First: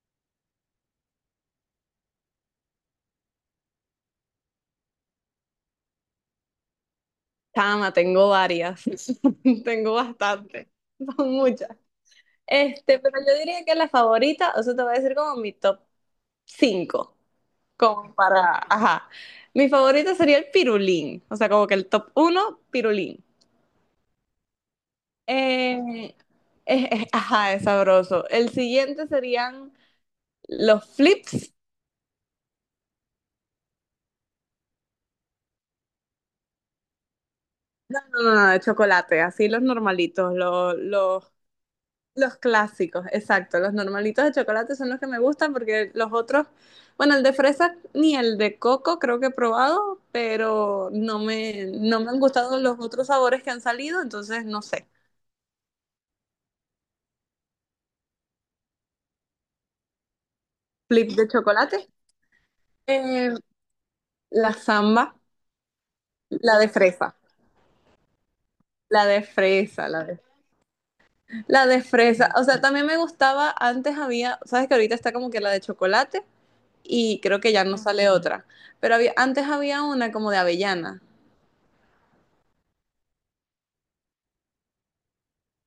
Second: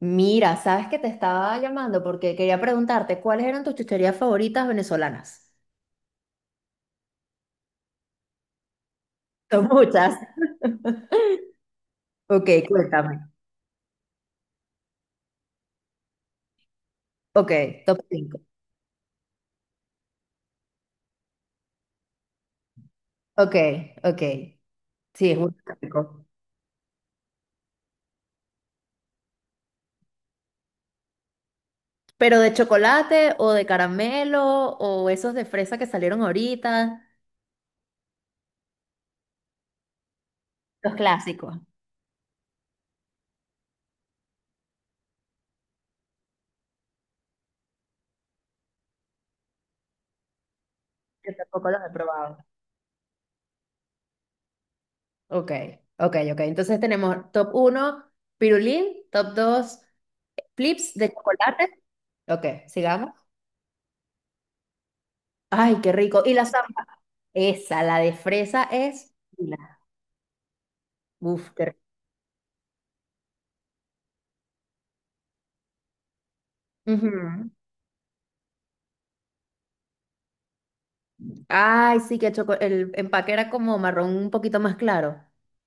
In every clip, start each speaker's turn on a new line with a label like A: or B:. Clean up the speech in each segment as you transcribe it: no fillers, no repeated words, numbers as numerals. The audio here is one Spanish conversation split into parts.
A: Mira, sabes que te estaba llamando porque quería preguntarte cuáles eran tus chucherías favoritas venezolanas.
B: Tama, tengo varias,
A: Son
B: tengo
A: muchas.
B: bastante, son muchas.
A: Ok,
B: Pero
A: cuéntame.
B: yo diría que la favorita, o sea, te voy a decir como mi top 5,
A: Ok, top
B: como
A: 5.
B: para, ajá. Mi favorita sería el pirulín, o sea, como que el top uno, pirulín.
A: Ok, ok. Sí, es un
B: Eh,
A: clásico.
B: ajá, es sabroso. El siguiente serían los flips.
A: Pero de chocolate o de caramelo o esos de fresa que salieron ahorita,
B: No, no, no, de chocolate, así los normalitos, los,
A: los
B: los
A: clásicos.
B: Los clásicos, exacto. Los normalitos de chocolate son los que me gustan porque los otros, bueno, el de fresa ni el de coco creo que he probado, pero no
A: Yo
B: me,
A: tampoco los he
B: no me han
A: probado.
B: gustado los otros sabores que han salido, entonces no sé.
A: Ok, ok, ok. Entonces tenemos top uno pirulín, top 2 flips de
B: Flip de
A: chocolate.
B: chocolate,
A: Ok, sigamos.
B: eh, la samba,
A: Ay, qué rico. Y la
B: la de
A: zamba,
B: fresa,
A: esa, la de fresa
B: la
A: es
B: de
A: divina.
B: fresa,
A: Uf, qué
B: la
A: rico.
B: de fresa. O sea, también me gustaba, antes había, sabes que ahorita está como que la de chocolate y creo
A: Ujú.
B: que ya no sale otra, pero había, antes había una como de avellana.
A: Ay, sí, que el empaque era como marrón un poquito más claro.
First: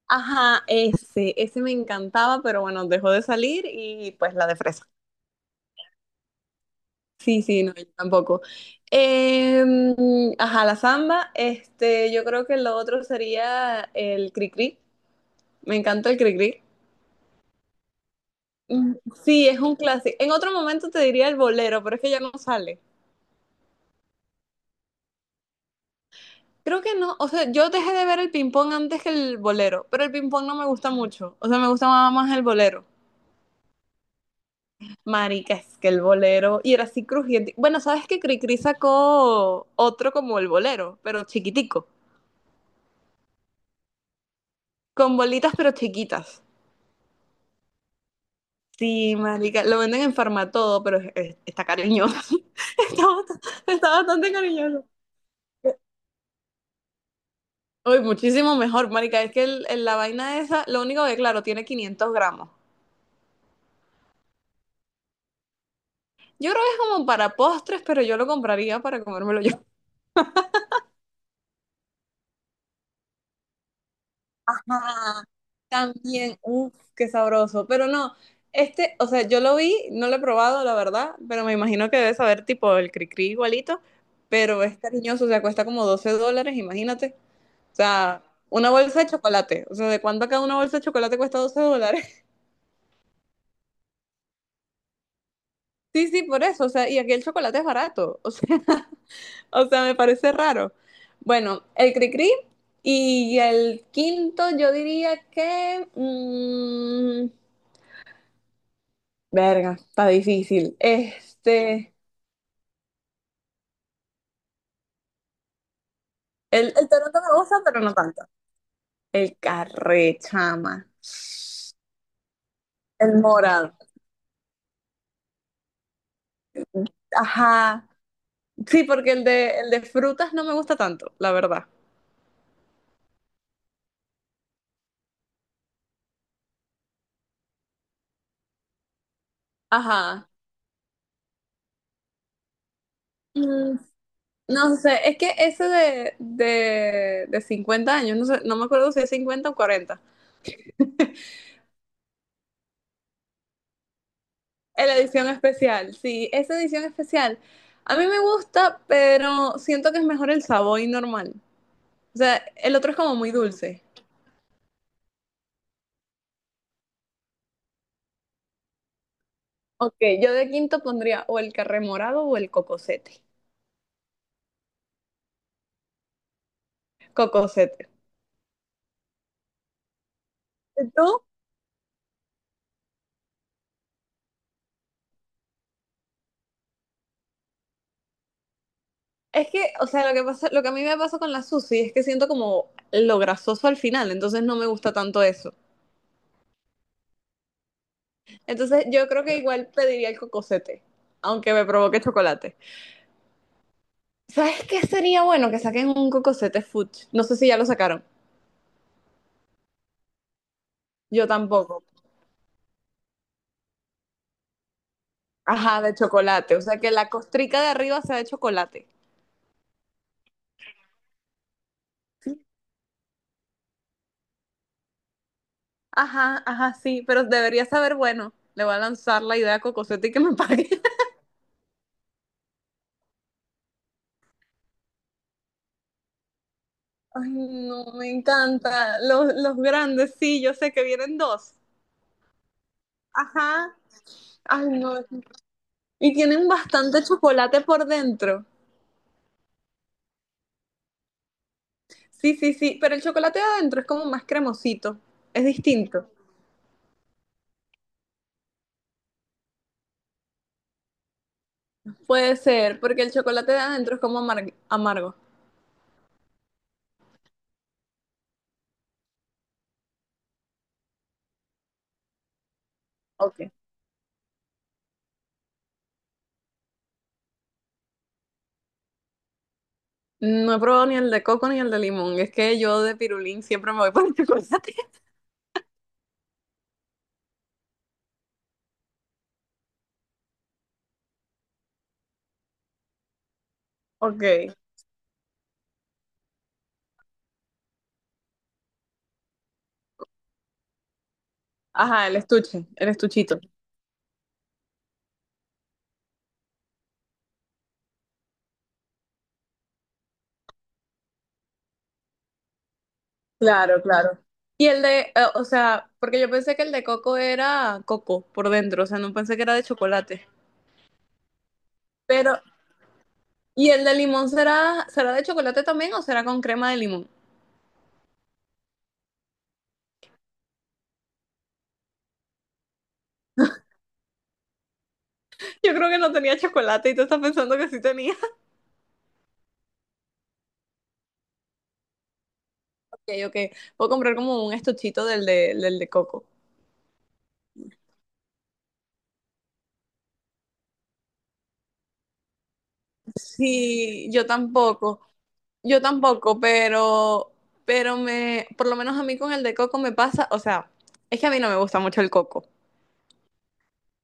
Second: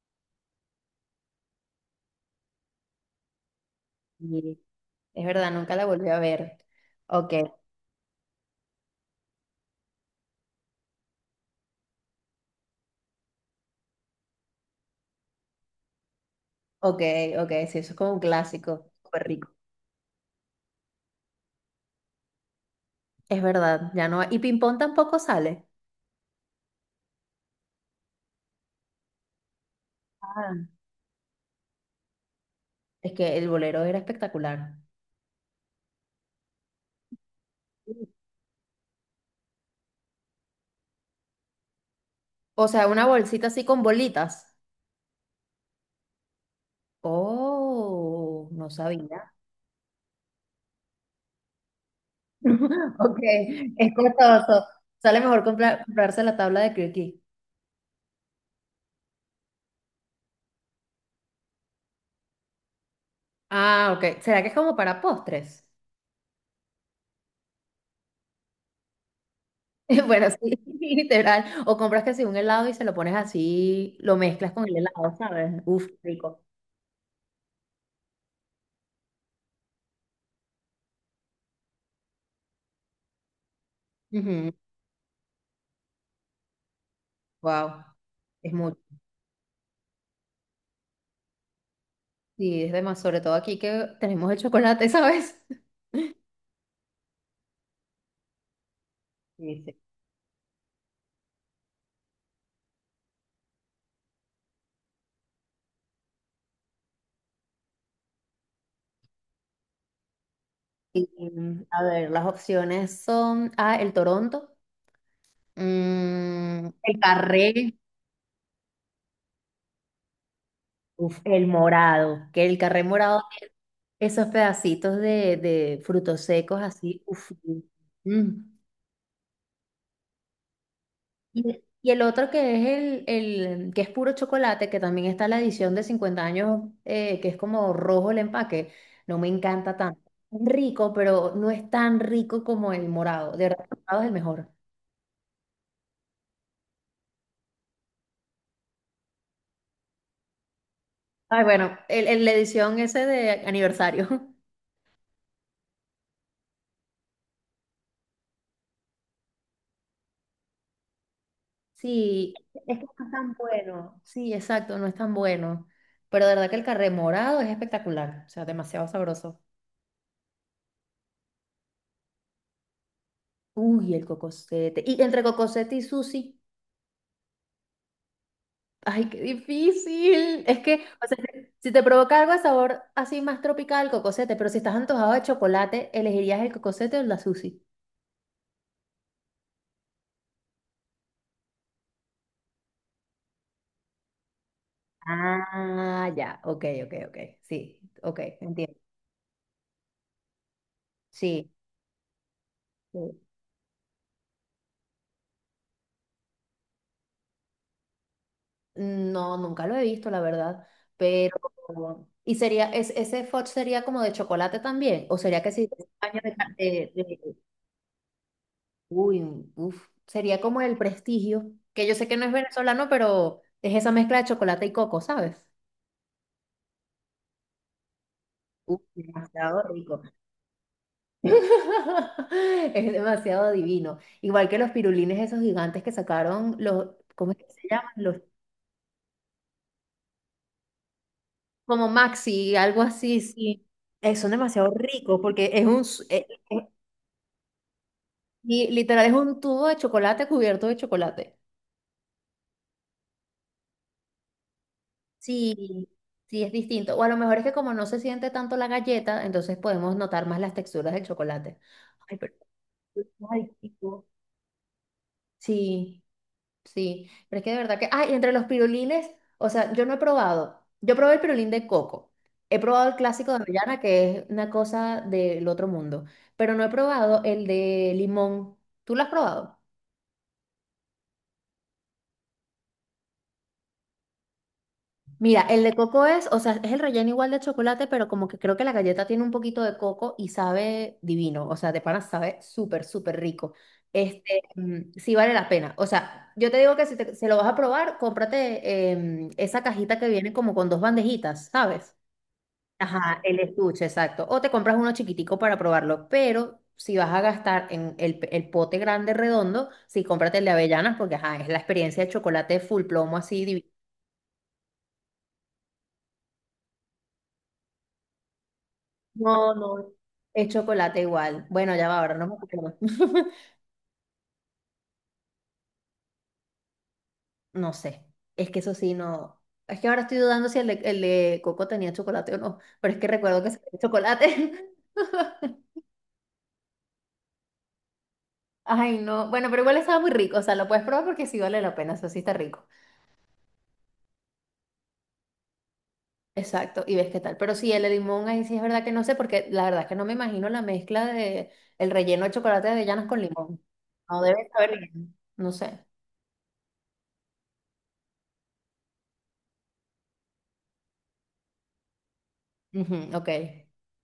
B: Ajá, ese me encantaba, pero bueno, dejó de salir y pues la de
A: Sí.
B: fresa.
A: Es verdad, nunca la volví a ver. Ok,
B: Sí, sí, no, yo tampoco. Ajá, la samba, yo creo que lo otro sería el cri-cri. Me encanta el cri-cri.
A: ok, ok, sí, eso es como un clásico,
B: Mm,
A: súper
B: sí,
A: rico.
B: es un clásico. En otro momento te diría el bolero, pero es que ya no sale.
A: Es verdad, ya no. Y ping-pong tampoco sale.
B: Creo que no, o sea, yo dejé de ver el ping-pong antes que el bolero, pero el ping-pong no me
A: Ah.
B: gusta mucho, o sea, me gusta más el bolero.
A: Es que el bolero era espectacular.
B: Marica, es que el bolero. Y era así crujiente. Bueno, ¿sabes que Cricri sacó otro como el bolero, pero chiquitico?
A: O sea, una bolsita así con bolitas.
B: Con bolitas, pero chiquitas.
A: Oh, no
B: Sí,
A: sabía.
B: marica. Lo venden en Farmatodo, pero está cariñoso. Está,
A: Ok,
B: bast- Está
A: es
B: bastante
A: costoso.
B: cariñoso.
A: Sale mejor comprarse la tabla de croquis.
B: Uy, muchísimo mejor, marica. Es que la vaina esa, lo único que, claro, tiene 500 gramos.
A: Ah, ok. ¿Será que es como para postres?
B: Yo creo que es como para postres, pero yo lo compraría para comérmelo yo.
A: Bueno, sí, literal. O compras que si un helado y se lo pones así, lo mezclas con el helado, ¿sabes? Uf,
B: También,
A: rico.
B: uff, qué sabroso. Pero no, o sea, yo lo vi, no lo he probado, la verdad, pero me imagino que debe saber tipo el cri-cri igualito, pero es cariñoso, o sea, cuesta como $12, imagínate. O
A: Wow,
B: sea,
A: es
B: una
A: mucho.
B: bolsa de chocolate. O sea, ¿de cuánto acá una bolsa de chocolate cuesta $12?
A: Sí, es demás, sobre todo aquí que tenemos el chocolate, ¿sabes?
B: Sí, sí, por eso. O sea, y aquí el chocolate es barato. O sea,
A: Sí,
B: o
A: sí.
B: sea, me parece raro. Bueno, el cri-cri y el quinto, yo diría que... mm, verga, está difícil.
A: Y, mm, a ver, las opciones son, ah, el Toronto,
B: El,
A: mm,
B: el
A: el
B: Toronto me gusta,
A: carré,
B: pero no tanto. El Carré, chama.
A: uf, el morado, que el carré
B: El
A: morado,
B: morado.
A: esos pedacitos de frutos secos así. Uf, mm.
B: Ajá.
A: Mm.
B: Sí, porque el de frutas no me gusta tanto, la
A: Y,
B: verdad.
A: y el otro que es el que es puro chocolate, que también está la edición de 50 años, que es como rojo el empaque, no me encanta tanto.
B: Ajá.
A: Rico, pero no es tan rico como el morado. De verdad, el
B: Mm,
A: morado es el mejor.
B: no sé, es que ese de 50 años, no sé, no me acuerdo si es 50 o 40.
A: Ay, bueno, la edición ese de aniversario.
B: La edición especial, sí, esa edición especial. A mí me gusta, pero siento que es mejor el Savoy normal. O
A: Sí,
B: sea, el
A: es que
B: otro es
A: no es
B: como muy
A: tan
B: dulce.
A: bueno. Sí, exacto, no es tan bueno. Pero de verdad que el carré morado es espectacular, o sea, demasiado sabroso.
B: Ok, yo de quinto pondría o el carré morado o el cocosete.
A: Uy, el cocosete. Y entre cocosete y sushi.
B: Cocosete.
A: Ay, qué difícil. Es que,
B: ¿Y
A: o sea,
B: tú?
A: si te provoca algo de sabor así más tropical, cocosete, pero si estás antojado de chocolate, ¿elegirías el cocosete o la sushi?
B: Es que, o sea, lo que pasa, lo que a mí me pasa con la sushi es que siento como lo grasoso al final, entonces no me gusta tanto eso.
A: Ah, ya, ok, ok, ok. Sí, ok, entiendo.
B: Entonces yo creo que igual pediría el cocosete,
A: Sí.
B: aunque me provoque chocolate.
A: Sí.
B: ¿Sabes qué sería bueno que saquen un cocosete fudge? No sé si ya lo sacaron.
A: No, nunca lo he visto, la verdad.
B: Yo
A: Pero,
B: tampoco.
A: ¿y sería, es, ese fudge sería como de chocolate también? ¿O sería que sí,
B: Ajá,
A: de,
B: de
A: caña de,
B: chocolate. O sea, que la costrica de arriba sea de chocolate.
A: Uy, uf, sería como el prestigio, que yo sé que no es venezolano, pero es esa mezcla de chocolate y coco, ¿sabes?
B: Ajá, ajá, sí, pero debería saber, bueno, le voy a
A: Uf,
B: lanzar la idea a
A: demasiado rico.
B: Cocosete y que me pague.
A: Es demasiado divino. Igual que los pirulines esos gigantes que sacaron los,
B: Ay,
A: ¿cómo es que se
B: no,
A: llaman?
B: me
A: Los,
B: encanta. Los grandes, sí, yo sé que vienen dos.
A: como Maxi, algo así, sí.
B: Ajá.
A: Son
B: Ay,
A: demasiado
B: no.
A: ricos porque es un,
B: Y tienen
A: eh,
B: bastante chocolate por dentro.
A: y literal es un tubo de chocolate cubierto de chocolate.
B: Sí, sí, sí, pero el chocolate de adentro es como más cremosito. Es
A: Sí,
B: distinto.
A: sí, es distinto. O a lo mejor es que como no se siente tanto la galleta, entonces podemos notar más las texturas del chocolate. Ay, pero,
B: Puede ser, porque el
A: ay,
B: chocolate de adentro es
A: chico.
B: como amargo.
A: Sí, sí. Pero es que de verdad que, ay, entre los pirulines, o sea, yo no he probado. Yo probé el pirulín de coco. He probado el clásico de
B: Ok.
A: avellana, que es una cosa del otro mundo. Pero no he probado el de limón. ¿Tú lo has probado?
B: No he probado ni el de coco ni el de limón. Es que yo de pirulín siempre me voy por el chocolate.
A: Mira, el de coco es, o sea, es el relleno igual de chocolate, pero como que creo que la galleta tiene un poquito de coco y sabe divino, o sea, de pana sabe súper, súper rico. Este,
B: Ok.
A: mm, sí vale la pena. O sea, yo te digo que si se lo vas a probar, cómprate esa cajita que viene como con dos bandejitas, ¿sabes?
B: Ajá, el estuche, el
A: Ajá, el
B: estuchito.
A: estuche, exacto. O te compras uno chiquitico para probarlo, pero si vas a gastar en el, el pote grande redondo, sí cómprate el de avellanas porque, ajá, es la experiencia de chocolate full plomo así divino.
B: Claro, claro. Y el de, o sea, porque yo pensé que el de coco era coco por dentro, o sea, no pensé que
A: No,
B: era de
A: no.
B: chocolate.
A: Es chocolate igual. Bueno, ya va, ahora no me
B: Pero,
A: acuerdo.
B: ¿y el de limón será de chocolate también o será con crema de limón?
A: No sé. Es que eso sí, no. Es que ahora estoy dudando si el de coco tenía chocolate o no. Pero es que recuerdo que sí tenía chocolate.
B: Yo creo que no tenía chocolate y tú estás pensando que sí tenía.
A: Ay, no. Bueno, pero igual estaba muy rico. O sea, lo puedes probar porque sí vale la pena. Eso sí está rico.
B: Ok, ok. Puedo comprar como un estuchito del de coco.
A: Exacto. Y ves qué tal. Pero sí, el de limón, ahí sí es verdad que no sé, porque la verdad es que no me imagino la mezcla de el relleno de chocolate de avellanas con limón.
B: Sí,
A: No
B: yo
A: debe saber
B: tampoco.
A: bien. No
B: Yo
A: sé.
B: tampoco, pero por lo menos a mí con el de coco me pasa, o sea, es que a mí no me gusta mucho el coco.
A: Ujú, ok.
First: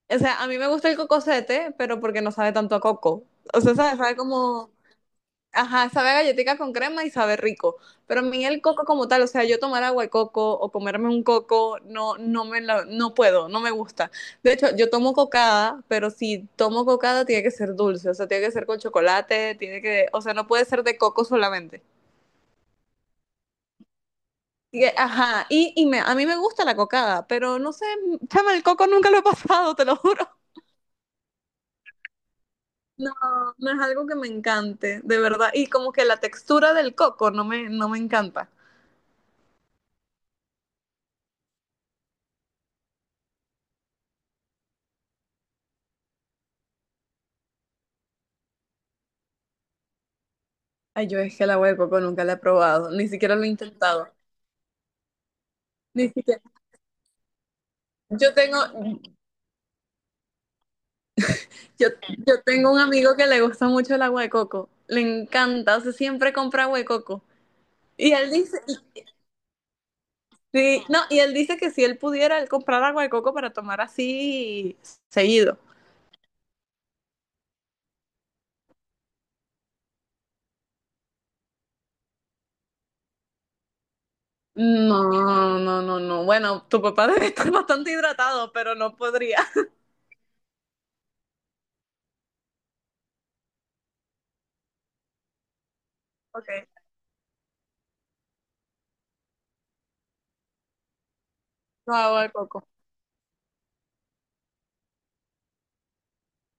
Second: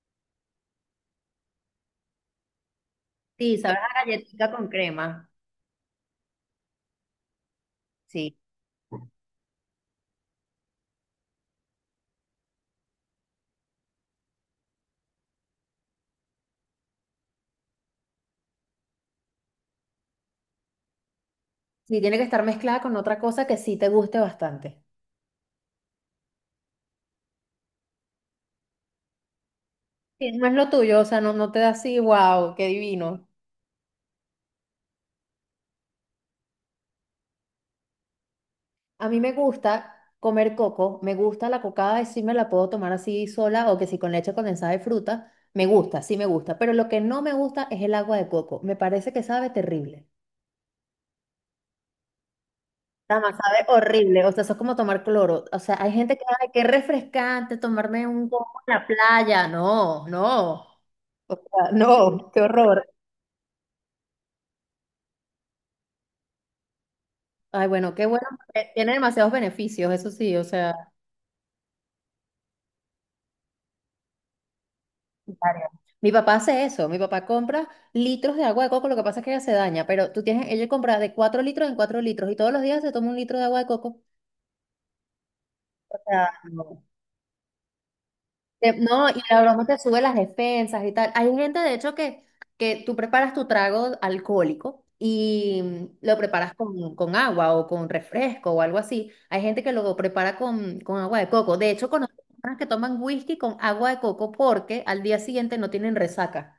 B: O sea, a mí me gusta el cocosete, pero porque no sabe tanto a coco.
A: Sí,
B: O sea,
A: sabes a
B: sabe
A: galletita con
B: como,
A: crema.
B: ajá, sabe a galletica con crema y sabe rico. Pero a
A: Sí.
B: mí el coco como tal, o sea, yo tomar agua de coco o comerme un coco, no, no puedo, no me gusta. De hecho, yo tomo cocada, pero si tomo cocada tiene que ser dulce, o sea, tiene que ser con chocolate, tiene que, o sea, no puede ser de coco solamente.
A: Sí, tiene que estar mezclada con otra cosa que sí te guste bastante.
B: Y, ajá, y a mí me gusta la cocada, pero no sé, chama, el coco nunca lo he pasado, te lo juro.
A: Sí, no es lo tuyo, o sea, no, no te da así, wow, qué
B: No,
A: divino.
B: no es algo que me encante, de verdad. Y como que la textura del coco no me encanta.
A: A mí me gusta comer coco, me gusta la cocada y sí me la puedo tomar así sola o que si con leche condensada de fruta, me gusta, sí me gusta, pero lo que no me gusta es el agua de coco, me parece que sabe terrible.
B: Ay, yo es que el agua de coco nunca la he probado, ni
A: Tama,
B: siquiera lo he
A: sabe
B: intentado.
A: horrible, o sea, eso es como tomar cloro, o sea, hay
B: Ni
A: gente que,
B: siquiera.
A: ay, qué refrescante tomarme un
B: Yo tengo,
A: coco en la playa, no, no, o sea,
B: yo,
A: no,
B: yo
A: qué
B: tengo un
A: horror.
B: amigo que le gusta mucho el agua de coco. Le encanta, o sea, siempre compra agua de coco.
A: Ay, bueno, qué
B: Y
A: bueno.
B: él dice,
A: Tiene demasiados beneficios, eso sí, o sea.
B: sí, no, y él dice que si él pudiera, él comprar agua de coco para tomar así seguido.
A: Varios. Mi papá hace eso, mi papá compra litros de agua de coco, lo que pasa es que ella se daña, pero tú tienes, ella compra de 4 litros en 4 litros y todos los días se toma un litro de agua de coco.
B: No, no,
A: O
B: no, no.
A: sea,
B: Bueno, tu
A: no.
B: papá debe estar bastante hidratado, pero no
A: No, y
B: podría.
A: la broma te sube las defensas y tal. Hay gente, de hecho, que, tú preparas tu trago alcohólico y lo
B: Ok,
A: preparas con agua o con refresco o algo así. Hay gente que lo prepara con agua de coco. De hecho,
B: no,
A: conozco
B: agua de
A: personas que
B: coco.
A: toman whisky con agua de coco porque al día siguiente no tienen resaca.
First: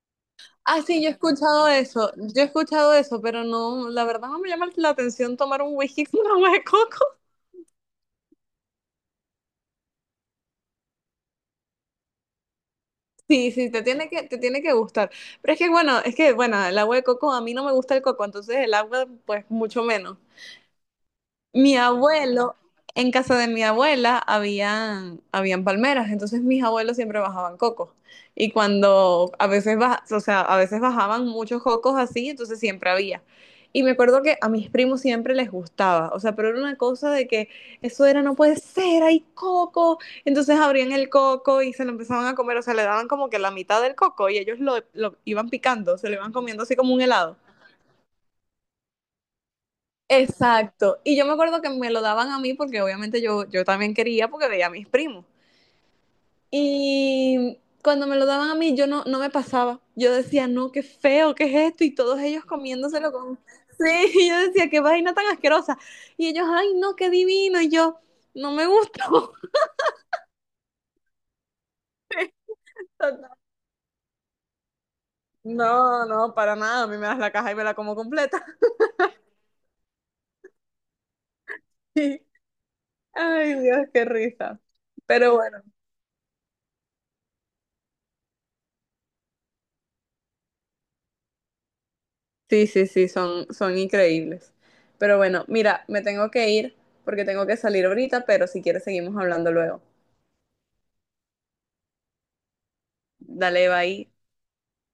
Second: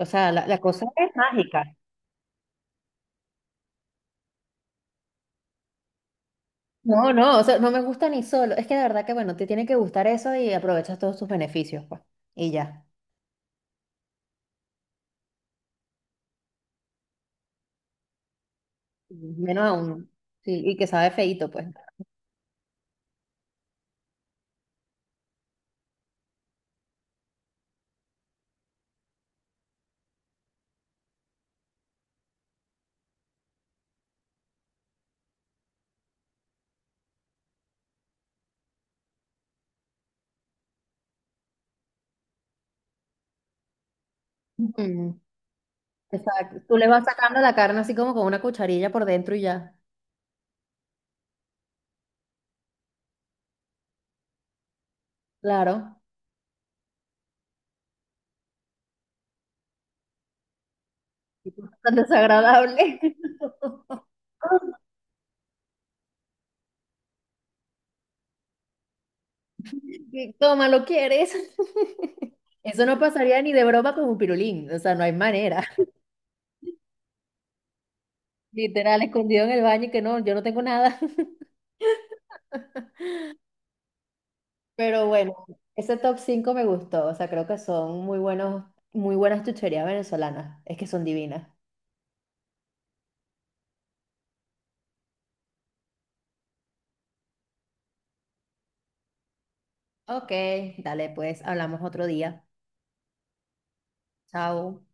A: O sea, la
B: Ah,
A: cosa
B: sí, yo he
A: es mágica.
B: escuchado eso, yo he escuchado eso, pero no, la verdad no me llama la atención tomar un whisky con agua de coco.
A: No, no, o sea, no me gusta ni solo. Es que de verdad que, bueno, te tiene que gustar eso y aprovechas todos sus beneficios, pues. Y ya.
B: Sí, sí, te tiene que gustar. Pero es que, bueno, el agua de coco, a mí no me gusta el coco, entonces el agua, pues,
A: Menos
B: mucho
A: aún.
B: menos.
A: Sí, y que sabe feíto, pues.
B: Mi abuelo, en casa de mi abuela habían palmeras, entonces mis abuelos siempre bajaban cocos. Y cuando a veces, o sea, a veces bajaban muchos cocos así, entonces siempre había. Y me acuerdo que a mis primos siempre les gustaba, o sea, pero era una cosa de que eso era, no puede ser, hay coco. Entonces abrían el coco y se lo empezaban a comer, o sea, le daban como que la mitad del coco y ellos lo,
A: Ujú.
B: lo iban picando, se lo iban
A: Exacto.
B: comiendo
A: Tú
B: así
A: le
B: como un
A: vas
B: helado.
A: sacando la carne así como con una cucharilla por dentro y ya.
B: Exacto. Y yo me acuerdo que me lo daban a mí porque obviamente yo también quería porque veía a mis primos.
A: Claro.
B: Y cuando me lo daban a mí yo no me pasaba. Yo decía, no, qué feo, qué
A: Es
B: es esto. Y
A: tan
B: todos ellos
A: desagradable.
B: comiéndoselo con. Sí, y yo decía, qué vaina tan asquerosa. Y ellos, ay, no, qué divino. Y yo, no me gustó.
A: Toma, ¿lo quieres? Eso no pasaría ni de broma con un pirulín. O sea, no hay manera.
B: No, no, para nada. A mí me das la caja y me la como completa.
A: Literal, escondido en el baño y que no, yo no tengo nada.
B: Ay, Dios, qué risa.
A: Pero bueno,
B: Pero bueno.
A: ese top 5 me gustó. O sea, creo que son muy buenos, muy buenas chucherías venezolanas. Es que son divinas.
B: Sí, sí, sí, son increíbles. Pero bueno, mira, me tengo que ir porque tengo que salir ahorita, pero si quieres seguimos hablando luego.
A: Ok, dale, pues hablamos otro día.
B: Dale, bye.
A: Chao.